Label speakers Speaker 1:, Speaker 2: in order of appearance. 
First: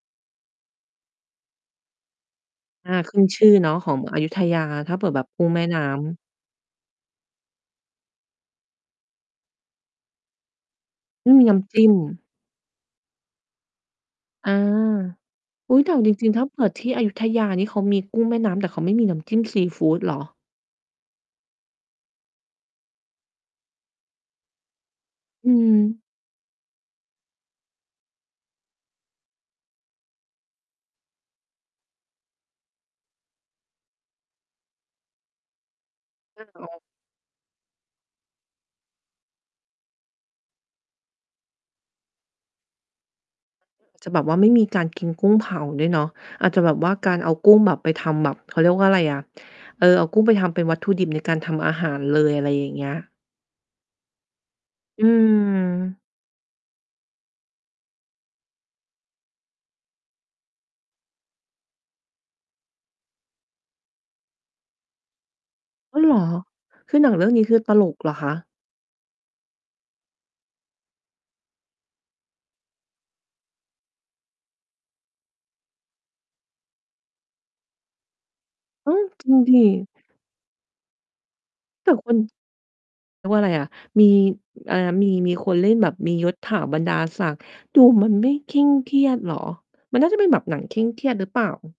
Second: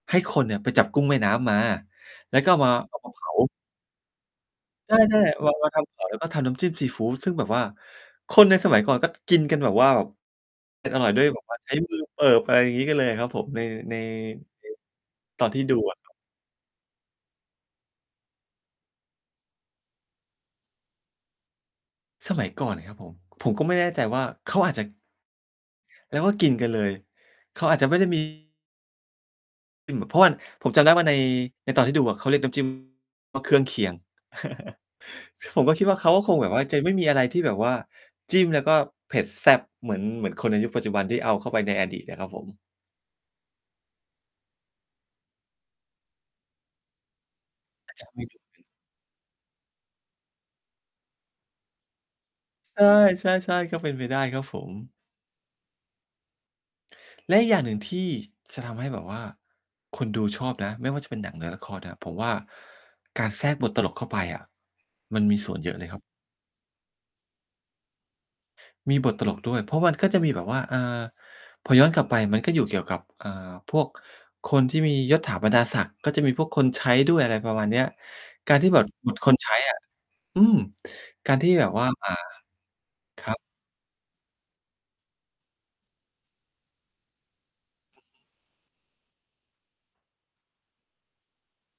Speaker 1: ให้คนเนี่ยไปจับกุ้งแม้น้ำมา แล้วก็เอามา
Speaker 2: อา
Speaker 1: เอาม
Speaker 2: ข
Speaker 1: า
Speaker 2: ึ
Speaker 1: เ
Speaker 2: ้
Speaker 1: ผ
Speaker 2: น
Speaker 1: า
Speaker 2: ชื่อเนาะของอยุธยา ถ
Speaker 1: ใ
Speaker 2: ้
Speaker 1: ช
Speaker 2: าเผื่อแ
Speaker 1: ่
Speaker 2: บบกุ้
Speaker 1: ๆ บ
Speaker 2: ง
Speaker 1: าง
Speaker 2: แม่
Speaker 1: วัน
Speaker 2: น
Speaker 1: ท
Speaker 2: ้ำ
Speaker 1: ำก่อน แล้วก็ทำน้ำจิ้มซีฟูด ซึ่งแบบว่าคนในสมัยก่อนก็จะกินกันแบบว่า แบบ เป็น อร่อยด้ว
Speaker 2: ไ
Speaker 1: ย
Speaker 2: ม่
Speaker 1: แบ
Speaker 2: มี
Speaker 1: บ
Speaker 2: น
Speaker 1: ว่
Speaker 2: ้
Speaker 1: าใช
Speaker 2: ำ
Speaker 1: ้
Speaker 2: จิ้
Speaker 1: ม
Speaker 2: ม
Speaker 1: ือเปิบ อะไรอย่างงี้กันเลยอะครับผม ใน ใน
Speaker 2: อา
Speaker 1: ใน ตอนที่
Speaker 2: อ
Speaker 1: ด
Speaker 2: ุ
Speaker 1: ู
Speaker 2: ๊ย แต่
Speaker 1: อ
Speaker 2: เ
Speaker 1: ะ
Speaker 2: อา
Speaker 1: คร
Speaker 2: จ
Speaker 1: ับ
Speaker 2: ริง ๆ ถ้าเผื่อที่อยุธยานี่เขามีกุ้งแม่น้ำ แต่เขาไม่มีน้ำจิ้มซีฟูดเหรอ?
Speaker 1: สมัยก่อนเนี่ยครับผม ผมก็ไม่แน่ใจว่าเขาอาจจะ
Speaker 2: อือ
Speaker 1: แล้วก็กินกันเลย เขาอาจจะไม่ได้ มี เป็นหมุ เพราะว่า ผมจำได้ว่า ใน ในตอนที่ดูอะ เขาเรียกน้ำ จิ้ม ว่า เครื่องเคียง ซึ่งผมก็คิดว่า เขาก็คง
Speaker 2: อ้
Speaker 1: แ
Speaker 2: า
Speaker 1: บบว่าจะ
Speaker 2: ว
Speaker 1: ไม่มีอะไรที่แบบว่าจิ้ม แล้วก็เผ็ดแซ่บเหมือน เหมือนคนในยุคปัจจุบัน ที่เอาเข้าไปในอดีตอะครับผม
Speaker 2: จะแบบว่าไม่มีการกินกุ้งเผาด้วยเนาะ อาจจะแบบว่าการเอากุ้งแบบไป
Speaker 1: อาจ
Speaker 2: ท
Speaker 1: จะไม่
Speaker 2: ำแบ
Speaker 1: ได้
Speaker 2: บ
Speaker 1: เห
Speaker 2: เข
Speaker 1: มื
Speaker 2: า
Speaker 1: อ
Speaker 2: เ
Speaker 1: น
Speaker 2: รียกว่าไรอะ เออ เอากุ้งไปทำเป็นวัตถุดิบในการทำอาหารเลย อะไรอย่าง
Speaker 1: ใ
Speaker 2: เงี้ย
Speaker 1: ช่ ๆ ๆ ก็เป็นไปได้ครับผม
Speaker 2: อืม
Speaker 1: และอีกอย่างหนึ่งที่จะทำให้แบบว่าคนดูชอบนะ ไม่ว่าจะเป็นหนังหรือละครน่ะ ผมว่า การแทรกบทตลกเข้าไปอะ มันมีส่วนเยอะเลย
Speaker 2: อ
Speaker 1: ค
Speaker 2: ้
Speaker 1: ร
Speaker 2: า
Speaker 1: ับ
Speaker 2: ว เหรอ? คือหนังเรื่องนี้ คือตลกเหรอคะ?
Speaker 1: มีบทตลกด้วย เพราะมันก็จะมีแบบว่า อ่า พอย้อนกลับไป มันก็อยู่เกี่ยวกับ อ่า พวกคนที่มียศถาบรรดาศักดิ์ ก็จะมีพวกคนใช้ด้วย อะไรประมาณเนี้ย การที่แบบ
Speaker 2: อ้าว
Speaker 1: บท
Speaker 2: จร
Speaker 1: ค
Speaker 2: ิง
Speaker 1: นใช
Speaker 2: ส
Speaker 1: ้อะ
Speaker 2: ิ?
Speaker 1: อืม การที่แบบว่
Speaker 2: แ
Speaker 1: า
Speaker 2: ต่
Speaker 1: อ่
Speaker 2: ค
Speaker 1: า
Speaker 2: น เ
Speaker 1: ค
Speaker 2: รีย
Speaker 1: ร
Speaker 2: ก
Speaker 1: ั
Speaker 2: ว่
Speaker 1: บ
Speaker 2: าไรอะ มี อะไรนะ มี มีคนเล่น แบบมียศถาบรรดาศักดิ์ ดูมันไม่เคร่งเครียดเหรอ? มันน่าจะเป็นแบบหนังเคร่งเครียดหรือเปล่า?